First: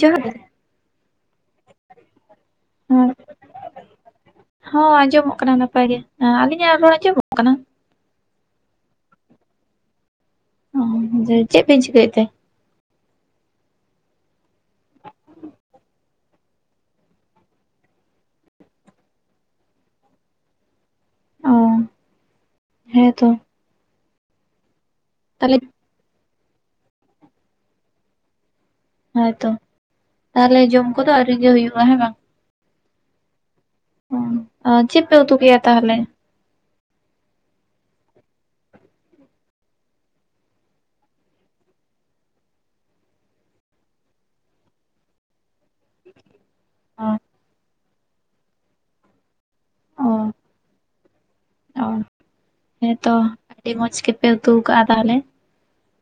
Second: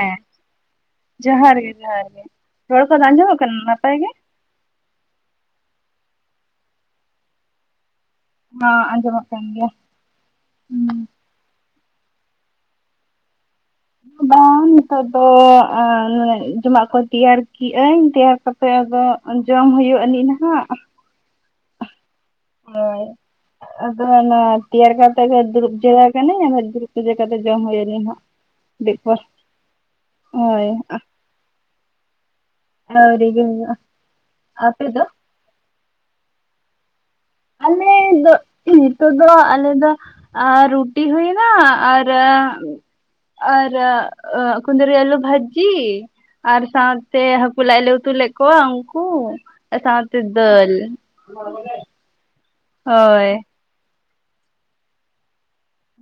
ᱡᱚᱦᱟᱨ ᱜᱮ ᱡᱚᱸᱦᱟᱨ ᱜᱮ ᱡᱚᱸᱦᱟᱨ ᱜᱮ᱾ ᱨᱚᱲ ᱠᱚᱫᱚ ᱦᱮᱸ ᱟᱸᱡᱚᱢᱚᱜ ᱠᱟᱱᱟ ᱱᱟᱯᱟᱭ ᱜᱮ? ᱦᱚᱸ ᱟᱸᱡᱚᱢᱚᱜ ᱠᱟᱱᱟ ᱱᱟᱯᱟᱭ ᱜᱮ᱾ ᱮᱸ ᱟᱹᱞᱤᱧᱟᱜ ᱨᱚᱲ ᱟᱸᱡᱚᱢᱚᱜ ᱠᱟᱱᱟ? ᱦᱚᱸ ᱟᱸᱡᱚᱢᱚᱜ ᱠᱟᱱ ᱜᱮᱭᱟ᱾ ᱚ ᱡᱮ ᱪᱮᱫ ᱯᱮ ᱪᱤᱠᱟᱹᱭᱮᱫ ᱛᱮ? ᱵᱟᱝ ᱱᱤᱛᱚᱜ ᱫᱚ ᱮᱸ ᱮᱸ ᱡᱚᱢᱟᱜ ᱠᱚ ᱛᱮᱭᱟᱨ ᱠᱤᱟᱹᱧ ᱛᱮᱭᱟᱨ ᱠᱟᱛᱮ ᱟᱫᱚ ᱡᱚᱢ ᱦᱩᱭᱩᱜ [unintelligible] ᱱᱟᱦᱟᱜ᱾ ᱦᱳᱭ᱾ ᱦᱮᱸ ᱛᱚ᱾ ᱟᱫᱚ ᱚᱱᱟ ᱛᱮᱭᱟᱨ ᱠᱟᱛᱮ ᱜᱮ ᱛᱟᱦᱞᱮ ᱫᱩᱲᱩᱵ ᱡᱤᱨᱟᱹᱣ ᱠᱟᱱᱟᱹᱧ ᱫᱩᱲᱩᱵ ᱥᱚᱡᱷᱮ ᱠᱟᱛᱮ ᱡᱚᱢ ᱦᱳᱭᱟᱞᱤᱧ ᱦᱟᱸᱜ᱾ ᱫᱤᱠ ᱯᱚᱨ ᱦᱳᱭ ᱛᱚ ᱛᱟᱦᱚᱞᱮ ᱦᱳᱭ᱾ ᱡᱚᱢ ᱠᱚᱫᱚ ᱟᱹᱣᱨᱤ ᱜᱮ ᱦᱩᱭᱩᱜᱼᱟ ᱦᱮᱸ ᱵᱟᱝ? ᱟᱹᱣᱨᱤ ᱜᱮ ᱦᱩᱭᱩᱜ-ᱟ᱾ ᱚ ᱟᱯᱮ ᱫᱚ? ᱪᱮᱫ ᱯᱮ ᱩᱛᱩ ᱠᱮᱭᱟ ᱛᱟᱦᱚᱞᱮ? ᱟᱞᱮ ᱫᱚ [inaudible] ᱱᱤᱛᱚᱜ ᱫᱚ ᱟᱞᱮ ᱫᱚ ᱨᱩᱴᱤ ᱦᱩᱭᱱᱟ ᱟᱨ ᱟᱨ ᱠᱩᱱᱫᱨᱤ ᱟᱞᱩ ᱵᱷᱚᱡᱤ ᱟᱨ ᱚ ᱥᱟᱶᱛᱮ ᱦᱟᱹᱠᱩ ᱞᱟᱭ ᱞᱮᱮ ᱩᱛᱩ ᱞᱮᱫ ᱠᱚᱣᱟ ᱩᱱᱠᱩ ᱚ ᱥᱟᱶᱛᱮ ᱫᱟᱹᱞ᱾ ᱚ ᱦᱮᱸᱛᱚ ᱦᱳᱭ ᱟᱹᱰᱤ ᱢᱚᱸᱡᱽ ᱜᱮᱯᱮ ᱩᱛᱩ ᱠᱟᱜᱼᱟ ᱛᱟᱦᱚᱞᱮ᱾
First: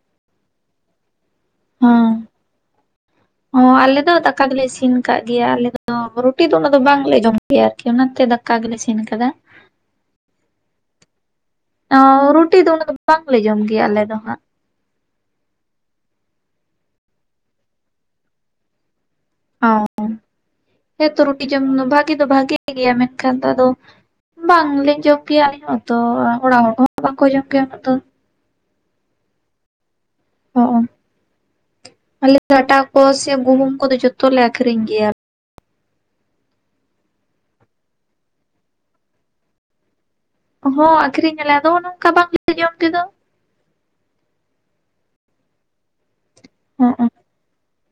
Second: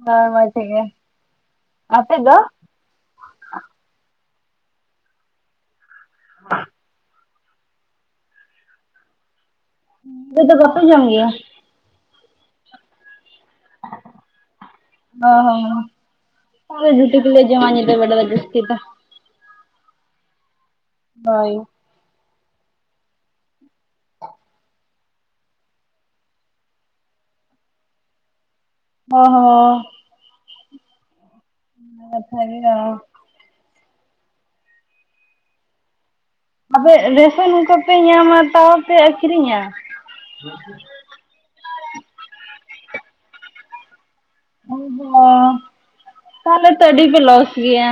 ᱵᱟᱝ ᱵᱟᱝ ᱪᱮᱫ ᱜᱮ ᱦᱮᱸ ᱟᱯᱮ ᱫᱚ? ᱟᱞᱮ ᱫᱚ ᱫᱚᱞᱮ ᱤᱥᱤᱱ ᱟᱠᱟᱟᱜ ᱜᱮᱭᱟ ᱟᱞᱮ ᱫᱚ ᱨᱩᱴᱤ ᱫᱚ ᱩᱱᱟᱹᱜ ᱫᱚ ᱵᱟᱝᱞᱮ ᱡᱚᱢ ᱟᱨᱠᱤ ᱚᱱᱟᱛᱮ ᱫᱟᱠᱟ ᱜᱮᱞ ᱤᱥᱤᱱ ᱟᱠᱟᱫᱟ᱾ ᱨᱩᱴᱤ ᱫᱚ ᱵᱟᱯᱮ ᱡᱚᱢ ᱜᱮᱭᱟ? ᱨᱩᱴᱤ ᱫᱚ ᱵᱟᱝᱞᱮ ᱡᱚᱢ ᱜᱮᱭᱟ ᱟᱞᱮ ᱫᱚ ᱦᱟᱸᱜ᱾ ᱚ ᱦᱚᱸ ᱟᱨᱮ ᱡᱩᱴᱤᱠᱮ ᱡᱚᱢ ᱧ ᱵᱟᱲ ᱫᱚ ᱡᱟᱹᱥᱛᱤ ᱫᱚ ᱚ ᱦᱮᱸᱛᱚ ᱨᱩᱴᱤ ᱦᱳᱭ ᱡᱚᱢ ᱵᱷᱟᱜᱤ ᱫᱚ ᱵᱷᱟᱜᱮ ᱜᱮᱭᱟ ᱢᱮᱱᱠᱷᱟᱱ ᱫᱚ ᱟᱫᱚ ᱵᱟᱝᱞᱤᱧ ᱡᱚᱢ ᱠᱮᱭᱟ ᱟᱹᱞᱤᱧ ᱦᱚᱸ ᱛᱚ ᱚᱲᱟᱜ ᱦᱚᱲ ᱠᱚᱦᱚᱸ ᱵᱟᱝᱠᱚ ᱡᱚᱢ ᱜᱮᱭᱟ ᱩᱱᱟᱹᱜ ᱫᱚ ᱦᱸᱚ ᱦᱚᱸ ᱚ ᱟᱞᱮ ᱠᱟᱛᱷᱟ ᱜᱮ ᱦᱟᱴᱟᱜ ᱠᱚ ᱥᱮ ᱜᱩᱦᱩᱢ ᱠᱚᱫᱚ ᱡᱚᱛᱚ ᱞᱮ ᱟᱹᱠᱷᱨᱤᱧ ᱜᱮᱭᱟ᱾ ᱟᱯᱮ ᱨᱮᱥᱚᱱ ᱠᱟᱯᱮ ᱧᱟᱢᱟ ᱛᱟᱣ ᱯᱮ ᱟᱹᱠᱷᱨᱤᱧᱟ? ᱦᱚᱸ ᱟᱠᱠᱷᱨᱤᱧ ᱟᱞᱮ ᱟᱫᱚ ᱱᱚᱝᱠᱟ ᱵᱟᱝᱞᱮ ᱡᱚᱢ ᱛᱮᱫᱚ᱾ ᱚ ᱦᱚᱸ ᱛᱟᱦᱞᱮ ᱛᱚ ᱦᱚᱸ ᱟᱹᱰᱤ ᱯᱮ ᱞᱚᱥ ᱜᱮᱭᱟ᱾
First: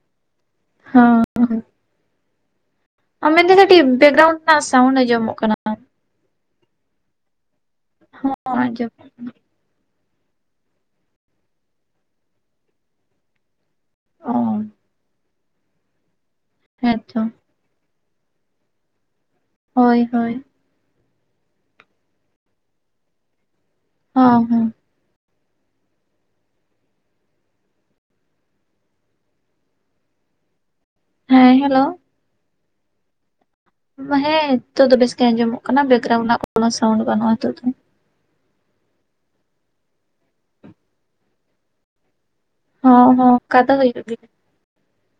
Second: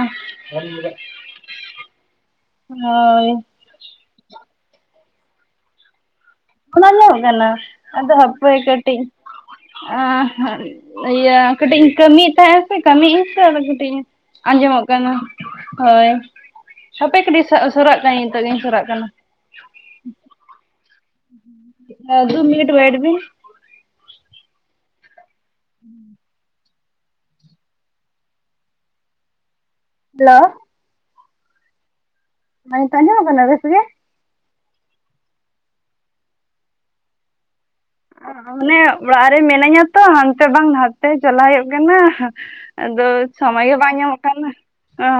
ᱦᱳᱭ ᱢᱮᱱᱫᱟᱹᱧ ᱫᱤᱫᱤ ᱵᱮᱠᱜᱨᱟᱩᱱᱰ ᱨᱮᱱᱟᱜ ᱥᱟᱣᱩᱱᱰ ᱟᱸᱡᱚᱢᱚᱜ ᱠᱟᱱᱟ᱾ ᱚᱱᱟ ᱟᱧᱡᱚᱢᱚᱜ ᱠᱟᱱᱟ ᱟᱫᱚ ᱦᱚᱸ ᱦᱟᱯᱚᱭ ᱠᱟᱹᱴᱤᱡᱼᱼ ᱟᱸᱡᱚᱢᱚᱜ ᱠᱟᱱᱟ ᱤᱭᱟᱹ ᱠᱟᱹᱴᱤᱡ ᱤᱧ ᱠᱟᱹᱢᱤᱭᱮᱫ ᱛᱟᱦᱮᱸᱫ ᱥᱮ ᱠᱟᱹᱢᱤᱧ ᱥᱮ ᱠᱟᱹᱴᱤᱡ ᱚ ᱟᱸᱡᱚᱢᱚᱜ ᱠᱟᱱᱟ ᱦᱳᱭ ᱦᱟᱯᱮ ᱦᱮᱸᱛᱚ ᱠᱟᱹᱴᱤᱡ ᱥᱚᱨᱚᱨᱟᱜ ᱠᱟᱱᱟᱧ ᱱᱤᱛᱚ ᱜᱤᱧ ᱥᱚᱨᱟᱜ ᱠᱟᱱᱟ᱾ ᱦᱳᱭ ᱦᱳᱭ᱾ [unintelligible] ᱟᱫᱚ ᱢᱤᱱᱤᱴ ᱳᱭᱮᱴ ᱵᱤᱱ ᱾ ᱦᱚᱸ ᱦᱚᱸ᱾ [inaudible] ᱦᱮᱞᱳ ᱦᱮᱸ ᱦᱮᱞᱳ᱾ ᱦᱮᱸ ᱱᱤᱛᱳᱜ ᱟᱸᱡᱚᱢᱚᱜ ᱠᱟᱱᱟ ᱵᱮᱥ ᱜᱮ? ᱦᱮᱸ ᱱᱤᱛᱚᱜ ᱫᱚ ᱵᱮᱥ ᱜᱮ ᱟᱸᱡᱚᱢᱚᱜ ᱠᱟᱱᱟ ᱵᱮᱠᱜᱨᱟᱣᱩᱱᱰ ᱨᱮᱱᱟᱜ ᱠᱚᱱᱚ ᱥᱟᱣᱩᱱᱰ ᱵᱟᱹᱱᱩᱜ-ᱟ ᱱᱤᱛᱚᱜ ᱫᱚ᱾ ᱚᱱᱮ ᱚᱲᱟᱜ ᱨᱮ ᱢᱤᱱᱟᱹᱧᱟ ᱛᱚ ᱦᱟᱱᱛᱮ ᱵᱟᱝ ᱱᱟᱛᱮ ᱪᱟᱞᱟᱣ ᱦᱩᱭᱩᱜ ᱠᱟᱱᱟ᱾ ᱟᱫᱚ ᱦᱚᱸ ᱦᱚᱸ ᱚᱱᱠᱟ ᱥᱚᱢᱚᱭ ᱫᱚ ᱜᱮ ᱵᱟᱝ ᱧᱟᱢᱚᱜ ᱠᱟᱱᱟ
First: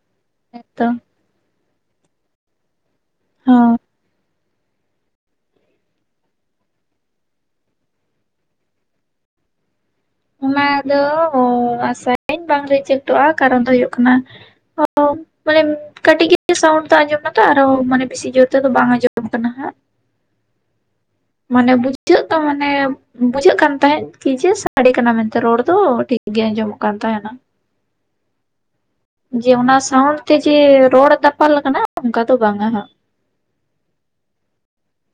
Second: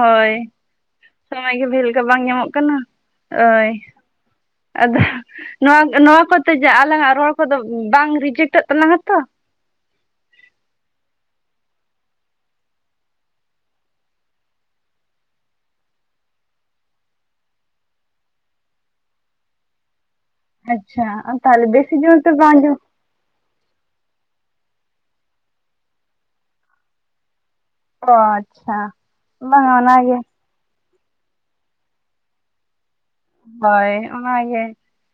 ᱦᱳᱭ᱾ ᱛᱚ ᱥᱚᱢᱚᱭ ᱜᱮ ᱵᱷᱮᱞ ᱜᱮ ᱵᱟᱝ ᱧᱟᱢᱚᱜ ᱠᱟᱱᱟ ᱦᱳᱭ᱾ ᱦᱚᱸ ᱟᱫᱚ ᱱᱚᱣᱟ ᱱᱚᱣᱟ ᱠᱚᱛᱮ ᱡᱮ ᱟᱞᱟᱝ ᱟᱜ ᱨᱚᱲ ᱠᱚᱫᱚ ᱵᱟᱝ ᱨᱤᱡᱮᱠᱴᱚᱜ ᱛᱟᱞᱟᱝᱟ ᱛᱚ? ᱚᱱᱟ ᱫᱚ ᱟᱥᱟᱭᱟᱹᱧ ᱵᱟᱝ ᱨᱤᱡᱮᱠᱴᱚᱜ-ᱟ ᱠᱟᱨᱚᱱ ᱫᱚ ᱦᱩᱭᱩᱜ ᱠᱟᱱᱟ [unintelligible] ᱢᱟᱱᱮ ᱠᱟᱹᱴᱤᱡ ᱜᱮ ᱥᱟᱣᱩᱱᱰ ᱫᱚ ᱟᱸᱡᱚᱢ ᱱᱟᱛᱚ ᱟᱨᱦᱚᱸ ᱢᱟᱱᱮ ᱵᱤᱥᱤ ᱡᱳᱨ ᱛᱮᱫᱚ ᱵᱟᱝ ᱟᱸᱡᱚᱢ ᱠᱟᱱᱟ ᱦᱟᱸᱜ᱾ ᱟᱪᱪᱷᱟ [unintelligible] ᱢᱟᱱᱮ ᱡᱳᱨ ᱫᱚ ᱵᱩᱡᱷᱟᱹᱜ-ᱟ ᱵᱟᱝ ᱢᱟᱱᱮ ᱟᱸᱡᱚᱢᱚᱜ ᱵᱩᱡᱷᱟᱹᱜ ᱠᱟᱱ ᱛᱟᱦᱮᱸᱫ ᱠᱤ ᱡᱮ ᱥᱟᱰᱮ ᱠᱟᱱᱟ ᱢᱮᱱᱛᱮ ᱨᱚᱲ ᱫᱚ ᱴᱷᱤᱠ ᱜᱮ ᱟᱸᱡᱚᱢᱚᱜ ᱠᱟᱱ ᱛᱟᱦᱮᱸᱱᱟ᱾ ᱚ ᱟᱪᱪᱷᱟ᱾ ᱡᱮ ᱵᱟᱝᱟ ᱚᱱᱟ ᱚᱱᱟᱜᱮ ᱥᱟᱣᱩᱱᱰ ᱛᱮ ᱡᱮ ᱨᱚᱲ ᱫᱟᱯᱟᱞ ᱟᱠᱟᱱᱟ ᱚᱱᱠᱟ ᱫᱚ ᱵᱟᱝᱟ ᱦᱟᱸᱜ᱾ ᱦᱳᱭ ᱚᱱᱟᱜᱮ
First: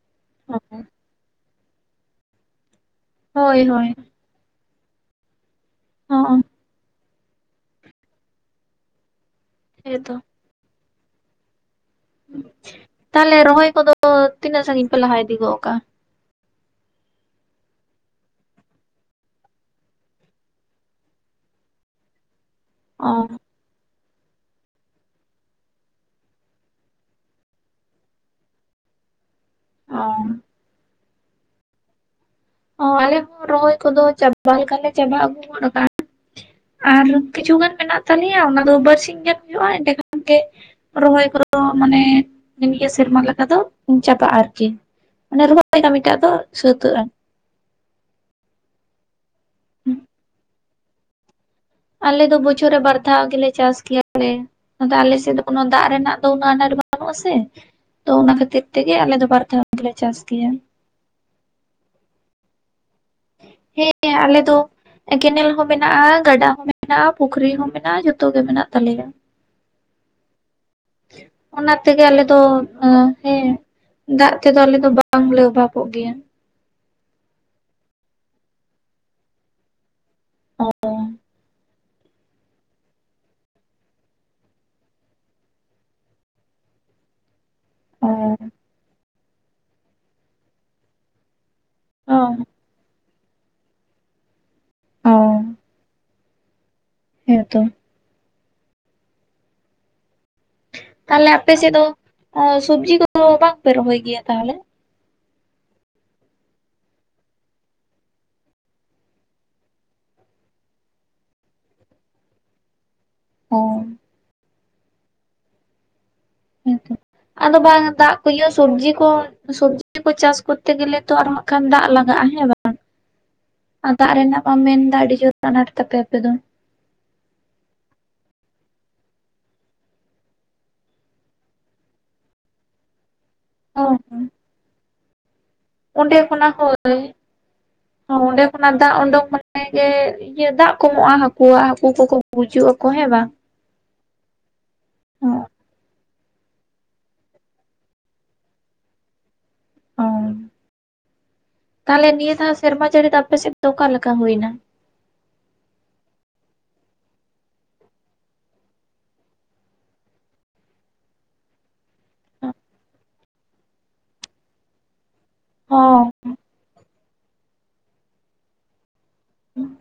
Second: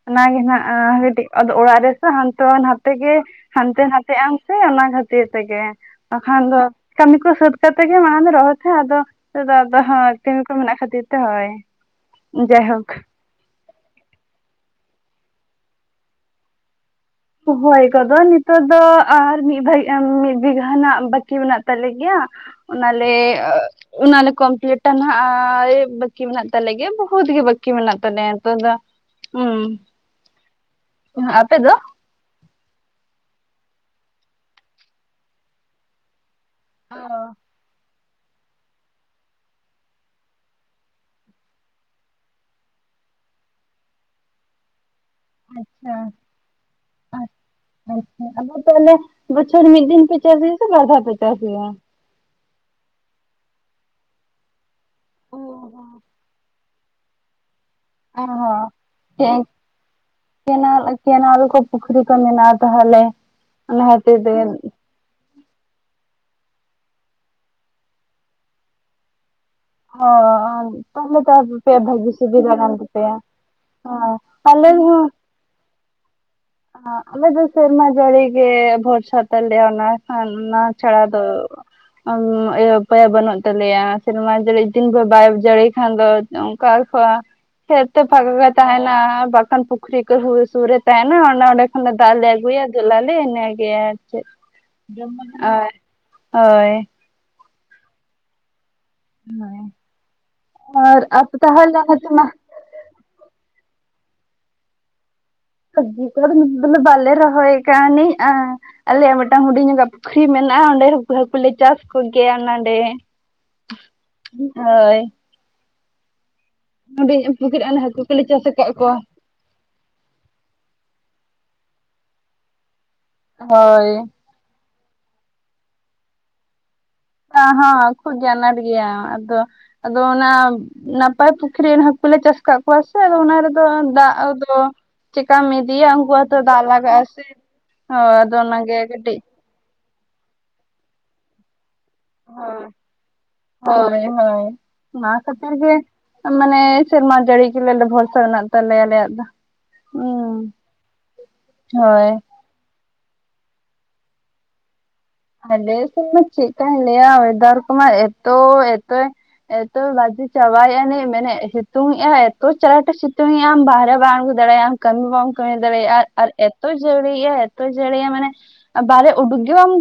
ᱚᱱᱟᱜᱮ ᱱᱟᱜ ᱠᱟᱹᱴᱤᱡ ᱟᱫᱚ ᱚᱲᱟᱜ ᱨᱮᱥᱮ ᱦᱟᱱᱛᱮ ᱱᱟᱛᱮ᱾ ᱛᱮᱜᱮ ᱦᱳᱭ ᱦᱟᱱᱛᱮ ᱦᱳᱭ ᱱᱷᱟᱛᱮᱜ ᱟᱢ ᱥᱮ ᱚᱱᱟ ᱠᱷᱟᱹᱛᱤᱨ ᱛᱮᱜᱮ ᱦᱚᱸ ᱵᱟᱠᱷᱟᱱ ᱫᱚ ᱠᱟᱹᱢᱤ ᱠᱚ ᱥᱟᱹᱛ ᱠᱟᱛᱮ ᱜᱮ ᱢᱟ ᱟᱫᱚ ᱨᱚᱦᱚᱭ ᱯᱮ ᱟᱫᱚ ᱦᱮᱸᱛᱚ [unintelligible] ᱠᱚ ᱢᱮᱱᱟᱜ ᱠᱷᱟᱹᱛᱤᱨ ᱛᱮ ᱚᱸᱚᱭ [inaudible] ᱡᱟᱭᱦᱳᱠ ᱛᱟᱦᱚᱞᱮ ᱨᱚᱦᱚᱭ ᱠᱚᱫᱚ ᱛᱤᱱᱟᱹᱜ ᱥᱟᱺᱜᱤᱧ ᱯᱮ ᱞᱟᱦᱟ ᱤᱫᱤ ᱜᱚᱜ ᱠᱟᱜ-ᱟ ᱨᱚᱦᱚᱭ ᱠᱚᱫᱚ ᱱᱤᱛᱚᱜ ᱫᱚ ᱟᱨ ᱢᱤᱫ ᱢᱤᱫ ᱵᱤᱜᱷᱟ ᱨᱮᱱᱟᱜ ᱵᱟᱹᱠᱤ ᱢᱮᱱᱟᱜ ᱛᱟᱞᱮ ᱜᱮᱭᱟ ᱚ ᱚᱱᱟᱞᱮ [unintelligible] ᱚᱱᱟᱞᱮ ᱠᱚᱢᱯᱤᱞᱤᱴᱟ ᱱᱟᱦᱟᱜ ᱟᱨ ᱵᱟᱹᱠᱤ ᱢᱮᱱᱟᱜ ᱛᱟᱞᱮ ᱜᱮᱭᱟ ᱵᱚᱦᱩᱛ ᱜᱮ ᱵᱟᱹᱠᱤ ᱢᱮᱱᱟᱜ ᱛᱟᱞᱮᱭᱟ ᱱᱤᱛᱚᱜ ᱫᱚ ᱦᱩᱸ [unintelligible] ᱟᱯᱮ ᱫᱚ ᱚ ᱟᱞᱮ ᱫᱚ ᱨᱚᱦᱚᱭ ᱠᱚᱫᱚ ᱪᱟᱵᱟ ᱞᱮᱠᱟᱞᱮ ᱪᱟᱵᱟ ᱟᱹᱜᱩ ᱜᱚᱫ ᱠᱟᱜ-ᱟ ᱚ ᱟᱨ ᱠᱤᱪᱷᱩ ᱜᱟᱱ ᱢᱮᱱᱟᱜ ᱛᱟᱞᱮᱭᱟ ᱚᱱᱟ ᱫᱚ ᱵᱟᱨᱥᱤᱧ ᱜᱟᱱ ᱦᱩᱭᱩᱜ-ᱟ ᱮᱸᱰᱮ ᱠᱷᱟᱱ ᱜᱮ ᱨᱚᱦᱚᱭ ᱠᱚᱫᱚ ᱢᱟᱱᱮ ᱱᱤᱭᱟᱹ ᱥᱮᱨᱢᱟ ᱞᱮᱠᱟ ᱫᱚ ᱢᱩᱪᱟᱹᱫᱚᱜᱟ ᱟᱨᱠᱤ ᱢᱟᱱᱮ ᱨᱚᱦᱚᱭ ᱟᱪᱪᱷᱟ ᱠᱟᱹᱢᱤᱴᱟᱜ ᱫᱚ ᱥᱟᱹᱛᱟᱹᱜ-ᱟ᱾ ᱟᱪᱪᱷᱟ ᱟᱪᱪᱷᱟ ᱟᱫᱚ ᱛᱟᱦᱚᱞᱮ ᱵᱚᱪᱷᱚᱨ ᱢᱤᱫ ᱫᱤᱱ ᱯᱮ ᱪᱟᱥ ᱜᱮᱭᱟ ᱥᱮ ᱵᱟᱨ ᱫᱷᱟᱣ ᱯᱮ ᱪᱟᱥ ᱜᱮᱭᱟ? ᱟᱞᱮ ᱫᱚ ᱵᱚᱪᱷᱚᱨ ᱨᱮ ᱵᱟᱨ ᱫᱷᱟᱣ ᱜᱮᱞᱮ ᱪᱟᱥ ᱜᱮᱭᱟᱞᱮ ᱱᱚᱛᱮ ᱟᱞᱮ ᱥᱮᱫ ᱚ ᱫᱚ ᱠᱳᱱᱳ ᱫᱟᱜ ᱨᱮᱱᱟᱜ ᱫᱚ ᱩᱱᱟᱹᱜ ᱟᱱᱟᱴ ᱜᱟᱱᱚᱜ ᱟᱥᱮ ᱛᱚ ᱚᱱᱟ ᱠᱷᱟᱹᱛᱤᱨ ᱛᱮᱜᱮ ᱟᱞᱮ ᱫᱚ ᱦᱚᱸ ᱵᱟᱨ ᱫᱷᱟᱣ ᱫᱚᱞᱮ ᱪᱟᱥ ᱜᱮᱭᱟ᱾ ᱠᱮᱱᱟᱞ ᱠᱮᱱᱟᱞ ᱠᱚ ᱯᱩᱠᱷᱨᱤ ᱠᱚ ᱢᱮᱱᱟᱜ-ᱟ ᱛᱟᱦᱚᱞᱮ ᱚᱱᱟ ᱦᱮᱸ ᱠᱷᱟᱹᱛᱤᱨ ᱛᱮ ᱟᱞᱮ ᱫᱚ [inaudible] ᱠᱮᱱᱮᱞ ᱦᱚᱸ ᱢᱮᱱᱟᱜ-ᱟ ᱜᱟᱰᱟ ᱦᱚᱸ ᱢᱮᱱᱟᱜ-ᱟ ᱯᱩᱠᱷᱨᱤ ᱦᱚᱸ ᱢᱮᱱᱟᱜ-ᱟ ᱡᱷᱚᱛᱚ ᱜᱮ ᱢᱮᱱᱟᱜ ᱛᱟᱞᱮᱭᱟ᱾ ᱚ ᱛᱟᱦᱚᱞᱮ ᱛᱚ ᱚᱱᱟ ᱟᱯᱮ ᱛᱮᱜᱮ ᱵᱷᱟᱜᱤ ᱟᱞᱮ ᱫᱚ ᱥᱩᱵᱤᱫᱷᱟ ᱠᱟᱱ ᱛᱟᱯᱮᱭᱟ᱾ ᱦᱮᱸ ᱫᱟᱜ ᱛᱮᱫᱚ ᱟᱞᱮ ᱫᱚ ᱵᱟᱝᱞᱮ ᱚᱵᱷᱟᱵᱚᱜ ᱜᱮᱭᱟ᱾ ᱚ ᱟᱞᱮ ᱫᱚ ᱥᱮᱨᱢᱟ ᱡᱟᱹᱲᱤ ᱜᱮ ᱵᱷᱚᱨᱥᱟ ᱛᱟᱞᱮ ᱚᱱᱟ᱾ ᱚᱱᱟ ᱚ ᱪᱷᱟᱲᱟ ᱫᱚ ᱩᱯᱟᱹᱭ ᱵᱟᱹᱱᱩᱜ ᱛᱟᱞᱮᱭᱟ ᱥᱮᱨᱢᱟ ᱡᱮᱫᱤᱱ ᱫᱚ ᱵᱟᱭ ᱡᱟᱹᱲᱤ ᱠᱷᱟᱱ ᱫᱚ ᱚᱱᱠᱟ ᱠᱷᱚᱣᱟ ᱠᱷᱮᱛ ᱛᱮ ᱯᱷᱟᱠᱟ ᱜᱮ ᱛᱟᱦᱮᱸᱱᱟ ᱵᱟᱠᱷᱟᱱ ᱯᱩᱠᱷᱨᱤ ᱠᱚ ᱦᱩᱲᱩ ᱥᱩᱨ ᱨᱮ ᱛᱟᱦᱮᱱᱟ ᱚᱱᱟ ᱚᱸᱰᱮ ᱚᱱᱟ ᱚ ᱫᱟᱜ ᱞᱮ ᱟᱹᱜᱩᱭᱟ ᱫᱩᱞ ᱟᱞᱮ ᱤᱱᱟᱹᱜᱮ ᱟᱨ ᱪᱮᱫ ᱚ ᱡᱮᱢᱚᱱ ᱟᱨ᱾ ᱦᱚᱭ ᱦᱮᱸ ᱛᱚ᱾ ᱱᱚᱜᱚᱭ ᱟᱨ ᱟᱯᱮ ᱛᱟᱦᱚᱞᱮ [unintelligible] ᱟᱨ ᱥᱚᱵᱡᱤ ᱠᱚ ᱛᱚ ᱵᱟᱝᱯᱮ ᱨᱚᱦᱚᱭ ᱜᱮᱭᱟ ᱛᱟᱦᱚᱞᱮ [unintelligible] ᱵᱟᱞᱮ ᱨᱚᱦᱭ ᱠᱟ ᱱᱤᱜ-ᱟ ᱟᱞᱮᱭᱟᱜ ᱢᱤᱫᱴᱟᱝ ᱦᱩᱰᱤᱧᱚᱜᱟᱜ ᱯᱩᱠᱷᱨᱤ ᱢᱮᱱᱟᱜᱼᱟ ᱚᱸᱰᱮ ᱦᱟᱹᱠᱩ ᱠᱩᱞᱮ ᱪᱟᱥ ᱠᱚᱜᱮᱭᱟ ᱱᱚᱰᱮ। ᱦᱚᱸ ᱦᱳᱭ ᱦᱮᱸ ᱛᱚ ᱦᱩᱰᱤᱧ ᱟᱫᱚ ᱯᱩᱠᱷᱨᱤ ᱚᱱᱟ ᱵᱟᱝ ᱦᱟᱹᱠᱩ ᱫᱟᱜ ᱠᱚᱞᱮ ᱠᱚ ᱪᱟᱥ ᱟᱠᱟᱫ ᱥᱚᱵᱽᱡᱤ ᱠᱚᱣᱟ ᱠᱚ ᱥᱚᱵᱽᱡᱤ [unintelligible] ᱪᱟᱥ ᱠᱚᱨᱛᱮ ᱜᱮᱞᱮ ᱛᱚ ᱟᱨ ᱦᱚᱸ ᱦᱟᱜ ᱠᱷᱟᱱ ᱫᱟᱜ ᱞᱟᱜᱟᱜᱼᱟ ᱦᱮᱸ ᱵᱟᱝ ᱦᱳᱭ ᱟᱨ ᱫᱟᱜ ᱨᱮᱱᱟᱜ ᱟᱢ ᱢᱮᱱᱫᱟ ᱟᱹᱰᱤ ᱡᱳᱨ ᱟᱱᱟᱴ ᱛᱟᱯᱮ ᱟᱯᱮ ᱫᱚ ᱦᱟᱸ ᱦᱟᱸ ᱠᱷᱩᱵᱽ ᱜᱮ ᱟᱱᱟᱴ ᱜᱮᱭᱟ ᱟᱫᱚ ᱟᱫᱚ ᱚᱱᱟ ᱱᱟᱯᱟᱭ ᱯᱩᱠᱷᱨᱤ ᱨᱮᱱ ᱦᱟᱠᱩ ᱞᱮ ᱪᱟᱥ ᱟᱠᱟᱫ ᱠᱚᱣᱟ ᱥᱮ ᱟᱫᱚ ᱚᱱᱟ ᱨᱮ ᱫᱚ ᱚ ᱫᱟᱜ ᱫᱚ ᱪᱮᱠᱟ ᱢᱤᱫ ᱚᱸᱰᱮ [unintelligible] ᱠᱷᱚᱱᱟᱜ ᱫᱟᱜ ᱦᱳᱭ ᱞᱟᱜᱟᱜ-ᱟ ᱥᱮ ᱦᱚᱸ ᱟᱫᱚ ᱚᱱᱟ ᱜᱮ ᱠᱟᱹᱴᱤᱡ‌ ᱦᱮᱸᱜᱮ ᱤᱭᱟᱹ ᱫᱟᱜ ᱠᱚᱢᱚᱜᱼᱟ ᱦᱟᱹᱠᱩᱣᱟᱜ ᱦᱟᱹᱠᱩ ᱠᱚᱠᱚ ᱜᱩᱡᱩᱜ ᱟᱠᱚ ᱦᱮᱸ ᱵᱟᱝ ᱦᱳᱭ ᱦᱳᱭ ᱦᱳᱭ ᱚᱱᱟ ᱚ ᱠᱷᱟᱹᱛᱤᱨ ᱜᱮ ᱢᱟᱱᱮ ᱥᱮᱨᱢᱟ ᱡᱟᱹᱲᱤ ᱜᱮᱞᱮ ᱟᱞᱮ ᱵᱷᱚᱨᱥᱟ ᱢᱮᱱᱟᱜ ᱛᱟᱞᱮᱭᱟ ᱟᱞᱮᱭᱟᱜ ᱫᱚ᱾ ᱚ ᱦᱩᱸ ᱦᱳᱭ ᱛᱟᱦᱟᱞᱮ ᱱᱤᱭᱟᱹ ᱫᱷᱟᱣ ᱥᱮᱨᱢᱟ ᱡᱟᱹᱲᱤ ᱫᱚ ᱟᱯᱮ ᱥᱮᱫ ᱫᱚ ᱚᱠᱟ ᱞᱮᱠᱟ ᱦᱳᱭᱱᱟ? ᱟᱞᱮ ᱥᱮᱫ ᱫᱚ ᱪᱮᱫᱠᱟᱧ ᱞᱟᱹᱭᱟ ᱳᱭᱮᱫᱟᱨ ᱠᱚᱢᱟ ᱮᱛᱚ ᱮᱛᱚᱭ ᱮᱛᱚ ᱵᱟᱡᱮ ᱪᱟᱵᱟᱭᱮᱜ-ᱟ ᱟᱹᱱᱤᱡ ᱢᱮᱱᱮᱫ ᱥᱤᱛᱩᱝ ᱮᱜᱟᱭ ᱮᱛᱚ ᱪᱟᱨᱟᱴ ᱮ ᱥᱤᱛᱩᱝᱮᱜ-ᱟ ᱟᱢ ᱵᱟᱦᱨᱮ ᱵᱟᱢ ᱩᱰᱩᱜ ᱫᱟᱲᱮᱭᱟᱜ-ᱟᱢ᱾ ᱠᱟᱹᱢᱤ ᱵᱟᱢ ᱠᱟᱹᱢᱤ ᱫᱟᱲᱮᱭᱟᱜ-ᱟ, ᱦᱚᱸ ᱟᱨ ᱮᱛᱚᱭ ᱡᱟᱹᱲᱤᱭᱮᱜ-ᱟ ᱮᱛᱚ ᱡᱟᱹᱲᱤᱭᱮᱜ-ᱟ ᱢᱟᱱᱮ ᱵᱟᱨᱮ ᱩᱰᱩᱠ ᱜᱮ ᱵᱟᱢ